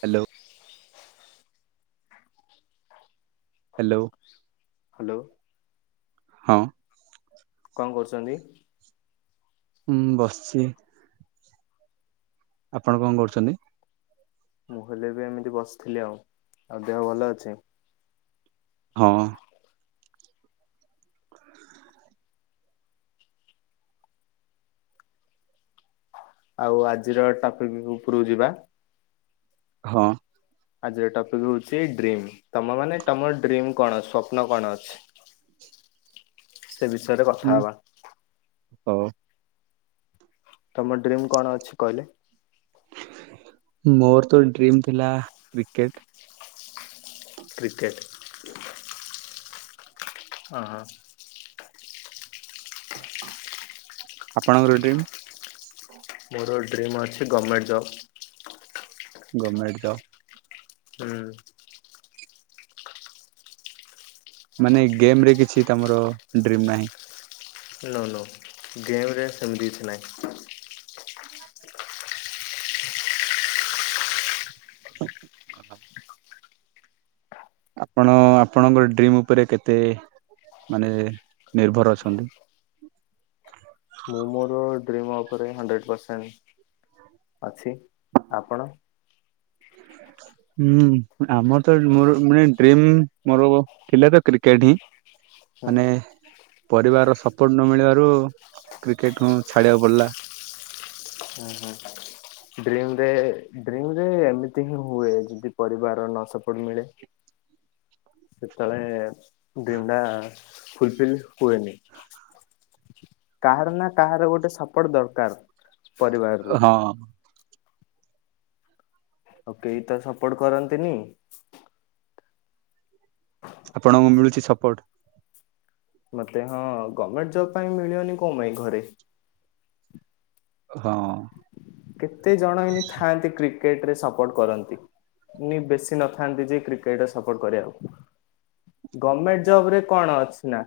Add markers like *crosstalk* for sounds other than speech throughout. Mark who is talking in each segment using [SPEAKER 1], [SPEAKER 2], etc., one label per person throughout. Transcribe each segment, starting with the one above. [SPEAKER 1] Hello. Hello.
[SPEAKER 2] Hello.
[SPEAKER 1] ହଁ।
[SPEAKER 2] କଣ କରୁଛନ୍ତି?
[SPEAKER 1] ହୁଁ ବସିଛି। ଆପଣ କଣ କରୁଛନ୍ତି?
[SPEAKER 2] ମୁଁ ହେଲେ ବି ଏମିତି ବସିଥିଲି ଆଉ। ଆଉ ଦେହ ଭଲ ଅଛି।
[SPEAKER 1] ହଁ।
[SPEAKER 2] ଆଉ ଆଜିର ଟ୍ରାଫିକ୍ ଉପୁରୁକୁ ଯିବା।
[SPEAKER 1] ହଁ।
[SPEAKER 2] ଆଜିର ଟପିକ ହଉଛି ଡ୍ରିମ। ତମ ମାନେ ତମର ଡ୍ରିମ କଣ ସ୍ଵପ୍ନ କଣ ଅଛି? ସେ ବିଷୟରେ କଥା
[SPEAKER 1] ହୁଁ
[SPEAKER 2] ହବା।
[SPEAKER 1] ହଉ
[SPEAKER 2] ତମ ଡ୍ରିମ୍ କଣ ଅଛି କହିଲେ?
[SPEAKER 1] ମୋର ତ ଡ୍ରିମ୍ ଥିଲା କ୍ରିକେଟ୍।
[SPEAKER 2] କ୍ରିକେଟେ। ଓ ହୋ।
[SPEAKER 1] ଆପଣଙ୍କର ଡ୍ରିମ୍?
[SPEAKER 2] ମୋର ଡ୍ରିମ୍ ଅଛି ଗମେଣ୍ଟ ଜବ୍।
[SPEAKER 1] Government job.
[SPEAKER 2] ହୁଁ।
[SPEAKER 1] ମାନେ ଗେମ୍ ରେ କିଛି ତୋମର ଡ୍ରିମ୍ ନାହିଁ?
[SPEAKER 2] ନୋ ନୋ ଗେମ୍ ରେ ସେମିତି କିଛି ନାଇ।
[SPEAKER 1] ଆପଣ ଆପଣଙ୍କ ଡ୍ରିମ୍ ଉପରେ କେତେ ମାନେ ନିର୍ଭର ଅଛନ୍ତି?
[SPEAKER 2] ମୁଁ ମୋର ମୋ ଉପରେ ହଣ୍ଡ୍ରେଡ ପର୍ସେଣ୍ଟ ଅଛି। ଆପଣ?
[SPEAKER 1] ହୁଁ ଆମର ତ ମୋର ମେ ଡ୍ରିମ ମୋର ଥିଲା ତ କ୍ରିକେଟ ହିଁ।
[SPEAKER 2] ହୁଁ।
[SPEAKER 1] ପରିବାର ସପୋର୍ଟ ନ ମିଳିବାରୁ କ୍ରିକେଟ୍ ମୁଁ ଛାଡିବାକୁ ପଡିଲା।
[SPEAKER 2] ହୁଁ ହୁଁ। ଡ୍ରିମରେ ଡ୍ରିମରେ ଏମିତି ହିଁ ହୁଏ ଯଦି ପରିବାର ନ ସପୋର୍ଟ ମିଳେ। ହଁ *unintelligible* ସେତେବେଳେ ଡ୍ରିମ ଟା ଫୁଲଫିଲ୍ ହୁଏନି। କାହାର ନା କାହାର ଗୋଟେ ସପୋର୍ଟ ଦରକାର ପରିବାରରୁୁ।
[SPEAKER 1] ହଁ
[SPEAKER 2] ଆଉ କେହି ତ ସପୋର୍ଟ କରନ୍ତିନି।
[SPEAKER 1] ଆପଣଙ୍କୁ ମିଳୁଛି ସପୋର୍ଟ?
[SPEAKER 2] ମତେ ହଁ ଗଭର୍ଣ୍ଣମେଣ୍ଟ ଜବ ପାଇଁ ମିଳିବନି କଣ ପାଇଁ ଘରେ।
[SPEAKER 1] ହଁ।
[SPEAKER 2] କେତେ ଜଣ ଏନି ଥାଆନ୍ତି କ୍ରିକେଟ ରେ ସପୋର୍ଟ କରନ୍ତି। ବେଶୀ ନଥାନ୍ତି ଯେ କ୍ରିକେଟ ସପୋର୍ଟ କରିବାକୁ। ଗଭର୍ଣ୍ଣମେଣ୍ଟ ଜବ ରେ କଣ ଅଛି ନା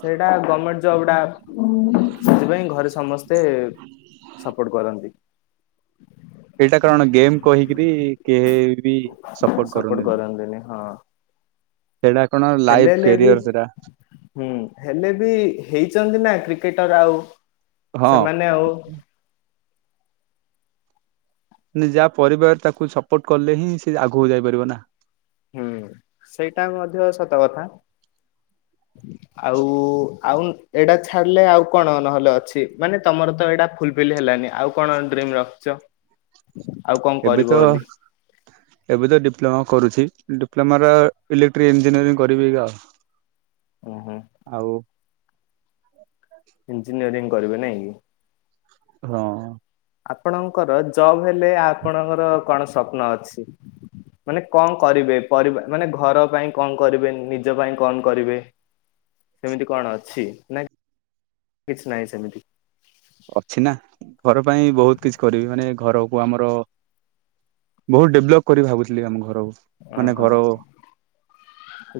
[SPEAKER 2] ସେଇଟା ଗଭର୍ଣମେଣ୍ଟ ଜବ ଟା। ସେଥିପାଇଁ ଘରେ ସମସ୍ତେ ସପୋର୍ଟ କରନ୍ତି।
[SPEAKER 1] ଏଇଟା କଣ ଗେମ୍ କହିକିରି କେହି ବି ସପୋର୍ଟ କରନ୍ତିନି। ସେଇଟା କଣ ଲାଇଫ
[SPEAKER 2] ହେଲେ ହେଲେ ବି
[SPEAKER 1] କ୍ୟାରିଅର ସେଟା
[SPEAKER 2] ହୁଁ ହେଲେ ବି ହେଇ ଚନ୍ତିନା କ୍ରିକେଟର ଆଉ
[SPEAKER 1] ହଁ।
[SPEAKER 2] ସେମାନେ ଆଉ
[SPEAKER 1] ଯାହା ପରିବାର ତାକୁ ସପୋର୍ଟ କଲେ ହିଁ ସେ ଆଗକୁ ଯାଇପାରିବ ନା।
[SPEAKER 2] ହୁଁ ସେଇଟା ମଧ୍ୟ ସତ କଥା। ଆଉ ଆଉ ଏଇଟା ଛାଡିଲେ ଆଉ କଣ ନହେଲେ ଅଛି ମାନେ ତମର ତ ଏଇଟା ଫୁଲ ଫିଲି ହେଲାନି ଆଉ କଣ ଡ୍ରିମ ରଖିଛ? ଆଉ କଣ
[SPEAKER 1] ଏବେ
[SPEAKER 2] କରିବ
[SPEAKER 1] ତ
[SPEAKER 2] ବୋଲି
[SPEAKER 1] ଏବେ ତ ଡିପ୍ଲୋମା କରୁଛି। ଡିପ୍ଲୋମ ର ଇଲେକ୍ଟ୍ରିକ ଇଞ୍ଜିନିୟରିଂ କରିବି କି ଆଉ।
[SPEAKER 2] ଓ ହୋ।
[SPEAKER 1] ହ *inaudible*
[SPEAKER 2] ଇଞ୍ଜିନିୟରିଂ କରିବେ ନାଇଁ କି?
[SPEAKER 1] ହଁ।
[SPEAKER 2] ଆପଣଙ୍କର ଜବ ହେଲେ ଆପଣଙ୍କର କଣ ସ୍ୱପ୍ନ ଅଛି? ମାନେ କଣ କରିବେ, ପରିବା ମାନେ, ଘର ପାଇଁ କଣ କରିବେ, ନିଜ ପାଇଁ କଣ କରିବେ? ସେମିତି କଣ ଅଛି ନା କିଛି ନାହିଁ ସେମିତି।
[SPEAKER 1] ଅଛି ନା ଘର ପାଇଁ ବହୁତ କିଛି କରିବି ମାନେ ଘରକୁ ଆମର ବହୁତ ଡେଭଲପ କରି ଭାବୁଥିଲି ଆମ ଘରକୁ। ମାନେ
[SPEAKER 2] ଓହୋ
[SPEAKER 1] ଘର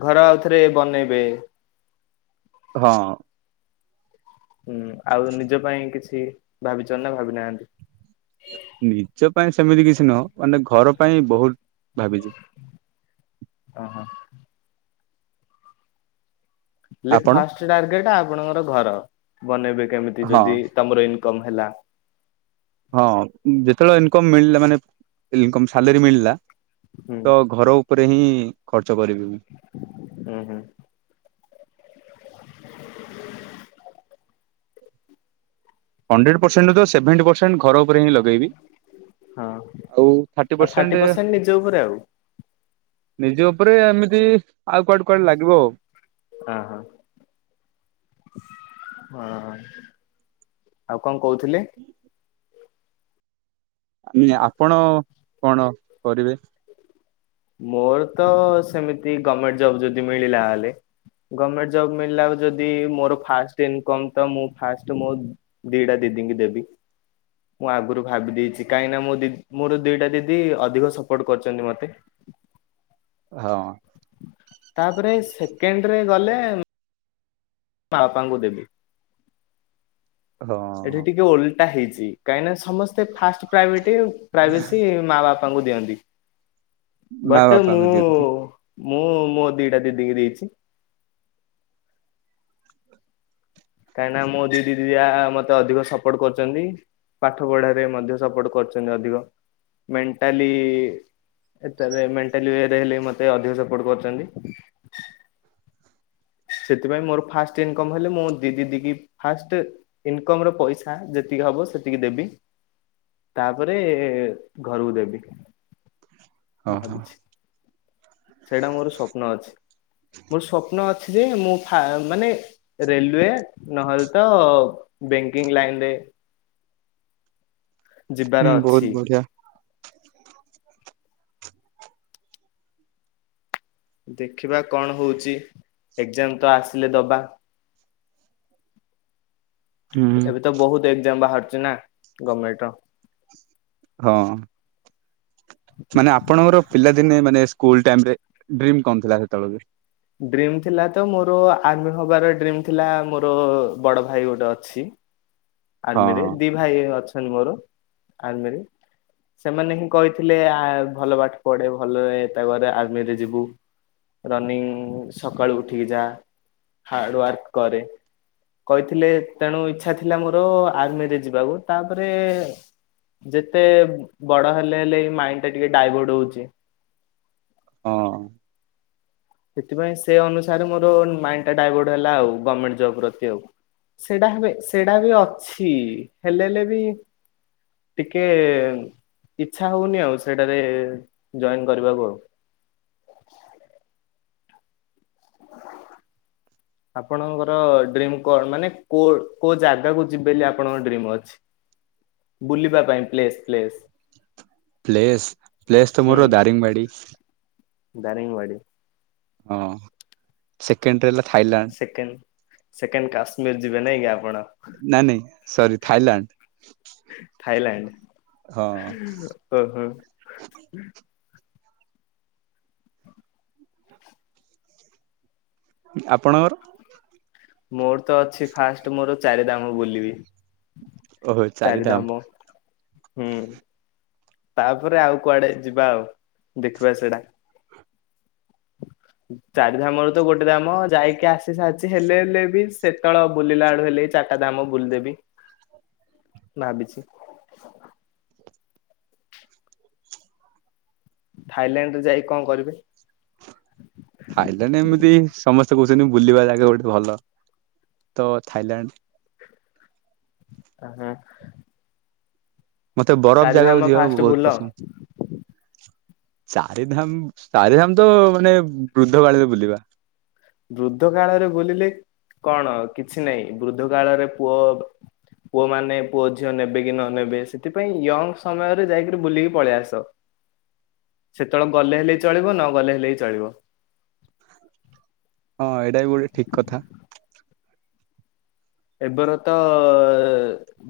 [SPEAKER 2] ଘର ଆଉ ଥରେ ବନେଇବେ।
[SPEAKER 1] ହଁ।
[SPEAKER 2] ହୁଁ ଆଉ ନିଜ ପାଇଁ କିଛି ଭାବିଛ ନା ଭାବି ନାହାନ୍ତି?
[SPEAKER 1] ନିଜ ପାଇଁ ସେମିତି କିଛି ନୁହଁ ମାନେ ଘର ପାଇଁ ବହୁତ ଭାବିଛି
[SPEAKER 2] ଅ ହ ହେଲେ
[SPEAKER 1] ଆପଣ
[SPEAKER 2] ଫାଷ୍ଟ ଟାର୍ଗେଟ ଆପଣଙ୍କର ଘର ବନେଇବେ କେମିତି
[SPEAKER 1] ହଁ।
[SPEAKER 2] ଯଦି ତମର ଇନ କମ୍ ହେଲା
[SPEAKER 1] ହଁ ଯେତେବେଳେ ଇନ ମିଳିଲା ମାନେ- ଇନ କମ୍ ସାଲେରୀ ମିଳିଲା
[SPEAKER 2] ହୁଁ
[SPEAKER 1] ତ ଘର ଉପରେ ହିଁ ଇ - ଖର୍ଚ୍ଚ କରିବି ମୁଁ -
[SPEAKER 2] ହୁଁ ହୁଁ।
[SPEAKER 1] ହଣ୍ଡ୍ରେଡ ପରସେଣ୍ଟ ନ ହେଲେ ସେଭେଣ୍ଟି ପରସେଣ୍ଟ ଘର ଉପରେ ହିଁ ଲଗେଇବି
[SPEAKER 2] ହଁ - ଆଉ ଥାର୍ଟି ପରସେଣ୍ଟ ନିଜ ଉପରେ ଆଉ -
[SPEAKER 1] ନିଜ ଉପରେ ଏମିତି- ଆଉ କୁଆଡେ କୁଆଡେ ଲାଗିବ ଆଉ
[SPEAKER 2] ହଁ ହଁ - ହଁ ଆଉ କଣ କହୁଥିଲେ?
[SPEAKER 1] ମି - ଆପଣ କଣ କରିବେ?
[SPEAKER 2] ମୋର ତ ସେମିତି ଗମେଣ୍ଟ ଜବ ଯଦି ମିଳିଲା ହେଲେ ଗମେଣ୍ଟ ଜବ ମିଳିଲା ଓ ଯଦି ମୋର ଫାଷ୍ଟ ଇନକମ୍ ତ ମୁଁ ଫାଷ୍ଟ ମୋ ଦିଟା ଦି ଦିଙ୍କି ଦେବି। ମୁଁ ଆଗରୁ ଭାବି ଦେଇଚି କାହିଁକି ନା ମୋ ଦିି ମୋର ଦିଟା ଦିଦି ଅଧିକ ସପୋର୍ଟ କରିଚନ୍ତି ମତେ।
[SPEAKER 1] ହଁ।
[SPEAKER 2] ତାପରେ ସେକେଣ୍ଡ ରେ ଗଲେ ମ୍ ପାପାଙ୍କୁ ଦେବି।
[SPEAKER 1] ହଁ।
[SPEAKER 2] ଟା ହେଇଚି କାହିଁକିନା ସମସ୍ତେ ଫାଷ୍ଟ ପ୍ରାଇଭେଟି ପ୍ରାଇଭେସୀ ମା ବାପା ପା ଙ୍କୁ ଦିଅନ୍ତି
[SPEAKER 1] ମା
[SPEAKER 2] ବଟ
[SPEAKER 1] ବାପାଙ୍କୁ
[SPEAKER 2] ମୁଁ
[SPEAKER 1] ଦିଅନ୍ତି
[SPEAKER 2] ମୁଁ ମୋ ଦିଟା ଦିଦି କି ଦେଇଚି। କାହିଁକିନା ମୋ ଦିଦି ଦିଟା ମତେ ଅଧିକ ସପୋର୍ଟ କରୁଚନ୍ତି। ପାଠ ପଢାରେ ମଧ୍ୟ ସପୋର୍ଟ କରୁଚନ୍ତି ଅଧିକ ମେଣ୍ଟାଲି ଏଟାରେ ମେଣ୍ଟାଲି ୱେରେ ହେଲେ ମତେ ଅଧିକ ସପୋର୍ଟ କରୁଚନ୍ତି। ସେଥିପାଇଁ ମୋର ଫାଷ୍ଟ ଇନକମ୍ ହେଲେ ମୁଁ ଦି ଦିଦିକି ଫାଷ୍ଟ ଇନକମ୍ ର ପଇସା ଯେତିକି ଯାହା ହବ ସେତିିକି ଦେବି ତାପରେ ଏ ଘରକୁ ଦେବି।
[SPEAKER 1] ହଁ ହଁ।
[SPEAKER 2] ଭାବିଛି ସେଇଟା ମୋର ସ୍ୱପ୍ନ ଅଛି ମୋର ସ୍ୱପ୍ନ ଯେ ମୁଁ ଫା ମାନେ ରେଲୱେ ନହଲେ ତ ବ୍ୟାଙ୍କିଙ୍ଗ ଲାଇନ୍ ରେ *unintelligible*
[SPEAKER 1] ହୁଁ ବହୁତ
[SPEAKER 2] ଯିବାରଅଛି।
[SPEAKER 1] ବଢିଆ।
[SPEAKER 2] ଦେଖିବା କଣ ହଉଚି ଏକ୍ଜାମ ତ ଆସିଲେ ଦବା।
[SPEAKER 1] ହୁଁ
[SPEAKER 2] ଏବେ ତ ବହୁତ ଏକ୍ଜାମ୍ ବାହାରୁଚି ନା ଗଭମେଣ୍ଟ ର।
[SPEAKER 1] ହଁ। ମାନେ ଆପଣଙ୍କର ପିଲାଦିନେ ମାନେ ସ୍କୁଲ ଟାଇମ୍ ରେ ଡ୍ରୀମ୍ କଣ ଥିଲା ସେତବେଳେକୁ?
[SPEAKER 2] ଡ୍ରିମ ଥିଲା ତ ମୋର ଆର୍ମି ହବାର ଡ୍ରିମ ଥିଲା ମୋର ବଡ଼ ଭାଇ ଗୋଟେ ଅଛି।
[SPEAKER 1] ହଁ
[SPEAKER 2] ଆର୍ମିରେ ଦି ଭାଇ ଅଛନ୍ତି ମୋର ଆର୍ମିରେ। ସେମାନେ ହିଁ କହିଥିଲେ ଆ ଭଲ ପାଠ ପଢ଼େ ଭଲ ତା ପରେ ଆର୍ମିରେ ଯିବୁ। ରନିଂ ସକାଳୁ ଉଠିକି ଯା ହାର୍ଡ ୱାର୍କ କରେ। କହିଥିଲେ ତେଣୁ ଇଚ୍ଛା ଥିଲା ମୋର ଆର୍ମିରେ ଯିବାକୁ ତାପରେ ଯେତେ ବଡ଼ ହେଲେ ହେଲେ ମାଇଣ୍ଡ ଟା ଟିକେ ଡାଇଭର୍ଟ ହଉଚି।
[SPEAKER 1] ହଁ।
[SPEAKER 2] ସେଥିପାଇଁ ସେ ଅନୁସାରେ ମୋର ମାଇଣ୍ଡ ଟା ଡାଇଭର୍ଟ ହେଲା ଆଉ ଗମେଣ୍ଟ ଜବ ପ୍ରତି ଆଉ। ସେଇଟା ହେବେ ସେଇଟା ବି ଅଛି ହେଲେ ହେଲେ ବି ଟିକେ ଇଚ୍ଛା ହଉନି ଆଉ ସେଟାରେ ଜଏନ୍ କରିବାକୁ ଆଉ। ଆପଣଙ୍କର ଡ୍ରିମ କଣ ମାନେ କୋଉ କୋଉ ଜାଗାକୁ ଯିବେ ବୋଲି ଆପଣଙ୍କ ଡ୍ରିମ୍ ଅଛି। ବୁଲିବା ପାଇଁ ପ୍ଲେସ୍ ପ୍ଲେସ୍।
[SPEAKER 1] ପ୍ଲେସ୍ ପ୍ଲେସ୍ ତ ମୋର ଦାରିଙ୍ଗବାଡି।
[SPEAKER 2] ଦାରିଙ୍ଗବାଡ଼ି।
[SPEAKER 1] ହଁ ସେକେଣ୍ଡରେ ଥାଇଲାଣ୍ଡ
[SPEAKER 2] ସେକେଣ୍ଡ ସେକେଣ୍ଡ କାଶ୍ମୀର ଯିବେ ନାଇଁ କି ଆପଣ?
[SPEAKER 1] ନାଇଁ ନାଇଁ ସରି ଥାଇଲାଣ୍ଡ। ହଁ
[SPEAKER 2] ଓ ହୋ।
[SPEAKER 1] ଆପଣ
[SPEAKER 2] ମୋର ତ ଅଛି ଫାଷ୍ଟ ମୋର ଚାରି ଧାମ ବୁଲିବି। ଚାରିଧାମ ହୁଁ। ତାପରେ ଆଉ କୁଆଡେ ଯିବା ଆଉ ଦେଖିବା ସେଇଟା। ଚାରି ଧାମରୁ ତ ଗୋଟେ ଧାମ ଯାଇକି ଆସି ସାରିଛି ହେଲେ ହେଲେ ବି ସେତବେଳ ବୁଲିଲାଳୁ ହେଲେ ଏଇ ଚା ଚାରଟା ଧାମ ବୁଲଦେବି ଭାବିଛି। ଥାଇଲାଣ୍ଡ ରେ ଯାଇ କଣ କରିବେ?
[SPEAKER 1] ଥାଇଲାଣ୍ଡ ଏମିତି ସମସ୍ତେ କହୁଛନ୍ତି ବୁଲିବା ଜାଗା ଗୋଟେ ଭଲ। ତ ଥାଇଲଣ୍ଡ
[SPEAKER 2] ହୁଁ।
[SPEAKER 1] ମତେ ବରଫ ଜାଗାକୁ ଯିବାକୁ
[SPEAKER 2] ଫାଷ୍ଟ
[SPEAKER 1] ବହୁତ
[SPEAKER 2] ବୁଲ
[SPEAKER 1] ପସନ୍ଦ। ଚାରିଧାମ ଚାରିଧାମ ତ ମାନେ ବୃଦ୍ଧ ବାଳରେ ବୁଲିବା।
[SPEAKER 2] ବୃଦ୍ଧ କାଳରେ ବୁଲିଲେ କଣ କିଛି ନାହିଁ ବୃଦ୍ଧ କାଳରେ ପୁଅ ପୁଅ ମାନେ ପୁଅ ଝିଅ ନେବେ କି ନ ନେବେ ସେଥିପାଇଁ ୟଙ୍ଗ ସମୟରେ ଯାଇକିରି ବୁଲିକି ପଳେଇ ଆସ। *inaudible* ସେତେବେଳେ ଗଲେ ହେଲେ ବି ଚଳିବ ନ ଗଲେ ହେଲେ ବି ଚଳିବ।
[SPEAKER 1] ହଁ ଏଇଟା ବି ଗୋଟେ ଠିକ କଥା।
[SPEAKER 2] ଏବେର ତ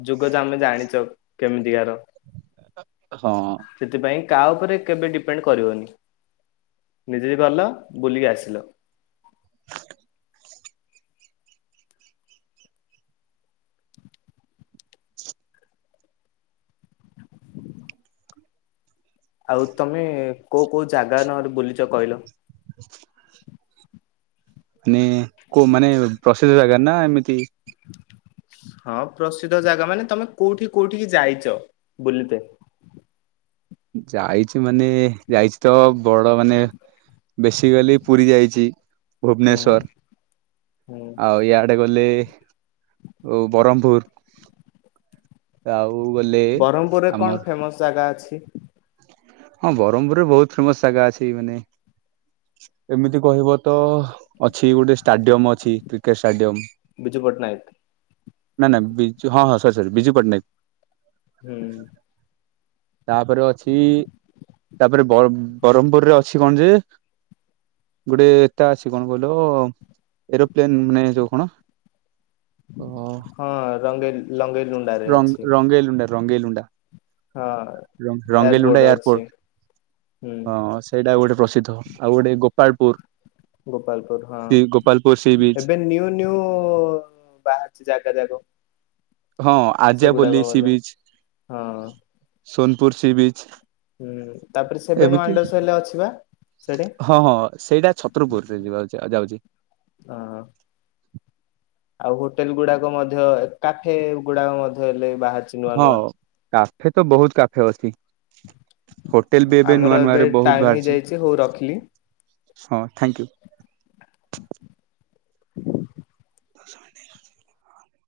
[SPEAKER 2] ଯୁଗ ଯ ଆମେ ଜାଣିଛ କେମି କାର
[SPEAKER 1] ହଁ
[SPEAKER 2] ସେଥିପାଇଁ କାହା ଉପରେ କେବେ ଡିପେଣ୍ଡ କରିବନି। ନିଜେ ବି ଗଲ ବୁଲିକି ଆସିଲ। ଆଉ ତମେ କୋଉ କୋଉ ଜାଗା ନ ବୁଲିଛ କହିଲ?
[SPEAKER 1] *inaudible* ମାନେ କୋଉ ମାନେ ପ୍ରସିଦ୍ଧ ଜାଗା ନା ଏମିତି
[SPEAKER 2] *inaudible* ହଁ ପ୍ରସିଦ୍ଧ ଜାଗା ମାନେ ତମେ କୋଉଠି କୋଉଠିିକି ଯାଇଛ ବୁଲିତେ?
[SPEAKER 1] ଯାଇଛି ମାନେ ଯାଇଛି ତ ବଡ ମାନେ ବେସିକାଲି ପୁରୀ ଯାଇଛି
[SPEAKER 2] ହୁଁ
[SPEAKER 1] ଭୁବନେଶ୍ଵର
[SPEAKER 2] ହୁଁ
[SPEAKER 1] ଆଉ ଇଆଡେ ଗଲେ ଆଉ ବରହମପୁର। ଆଉ ଗଲେ
[SPEAKER 2] ବ୍ରହ୍ମପୁରରେ
[SPEAKER 1] ଆମର
[SPEAKER 2] କଣ ଫେମସ ଜାଗା ଅଛି?
[SPEAKER 1] ହଁ ବ୍ରହ୍ମପୁରରେ ବହୁତ ଫେମସ ଜାଗା ଅଛି ଏଇ ମାନେ ଏମିତି କହିବ ତ ଅଛି ଗୋଟେ ଷ୍ଟାଡିୟମ ଅଛି କ୍ରିକେଟ ଷ୍ଟାଡିୟମ
[SPEAKER 2] ବିଜୁ ପଟ୍ଟନାୟକ?
[SPEAKER 1] ନା ନା ବିଜୁ ହଁ ହଁ ସରି ସରି ବିଜୁ ପଟ୍ଟନାୟକ।
[SPEAKER 2] ହୁଁ।
[SPEAKER 1] ତାପରେ ଅଛି ତାପରେ ବରହମ ବରହମପୁରରେ ଅଛି କଣ ଯେ ଗୋଟେ ଏଟା ଅଛି କଣ କହିଲ ଏରୋପ ପ୍ଲେନ ମାନେ ଯୋଉ କଣ
[SPEAKER 2] ହଁ ରଙ୍ଗେଇ ଲଙ୍ଗେଇ ଲୁଣ୍ଡାରେ ଅଛି।
[SPEAKER 1] ରଙ୍ଗ ରଙ୍ଗେଇଲୁଣ୍ଡା ରଙ୍ଗେଇଲୁଣ୍ଡା।
[SPEAKER 2] ହଁ
[SPEAKER 1] ରଙ୍ଗ ରଙ୍ଗେଇଲୁଣ୍ଡା
[SPEAKER 2] ଏୟାରପୋର୍ଟ ଅଛି ହୁଁ
[SPEAKER 1] ଏୟାରପୋର୍ଟ ହଁ ସେଇଟା ଗୋଟେ ପ୍ରସିଦ୍ଧ। ଆଉ ଗୋଟେ ଗୋପାଳପୁର।
[SPEAKER 2] ଗୋପାଳପୁର ହଁ।
[SPEAKER 1] ଗୋପାଳପୁର ସି ବିଚ୍
[SPEAKER 2] ଏବେ ନିୟୁ ନିୟୁ ବାହାରୁଛି ଜାଗା ଯାକ।
[SPEAKER 1] ହଁ
[SPEAKER 2] ସେଗୁଡାକ
[SPEAKER 1] ଆର୍ଯ୍ୟାପଲ୍ଲୀ ସି
[SPEAKER 2] ମଧ୍ୟ
[SPEAKER 1] ବିଚ
[SPEAKER 2] ହଁ
[SPEAKER 1] ସୋନପୁର ସି ବିଚ
[SPEAKER 2] ହୁଁ ତାପରେ ସେଭେନ ୱାଣ୍ଡରସ ହେଲେ ଅଛିି ବା ସେଠି
[SPEAKER 1] ହଁ ହଁ ସେଇଟା ଛତ୍ରପୁରରେ ଯିବା ଯାଉଛି।
[SPEAKER 2] ହଁ। ଆଉ ହୋଟେଲ ଗୁଡାକ ମଧ୍ୟ କାଫେ ଗୁଡାକ ମଧ୍ୟ ହେଲେ ବାହାରିଛି ନୂଆ
[SPEAKER 1] ହଁ।
[SPEAKER 2] ନୂଆ।
[SPEAKER 1] କାଫେ ତ ବହୁତ କାଫେ ଅଛି। ହୋଟେଲ ବି ଏବେ
[SPEAKER 2] ଆମର
[SPEAKER 1] ନୂଆ ନୂଆରେ ବହୁତ
[SPEAKER 2] ଟାଇମ
[SPEAKER 1] ବାହାରିଛି
[SPEAKER 2] ହେଇଯାଇଛି ହଉ ରଖିଲି।
[SPEAKER 1] ହଁ ଥ୍ୟାଙ୍କୟୁ। ଦ *unintelligible*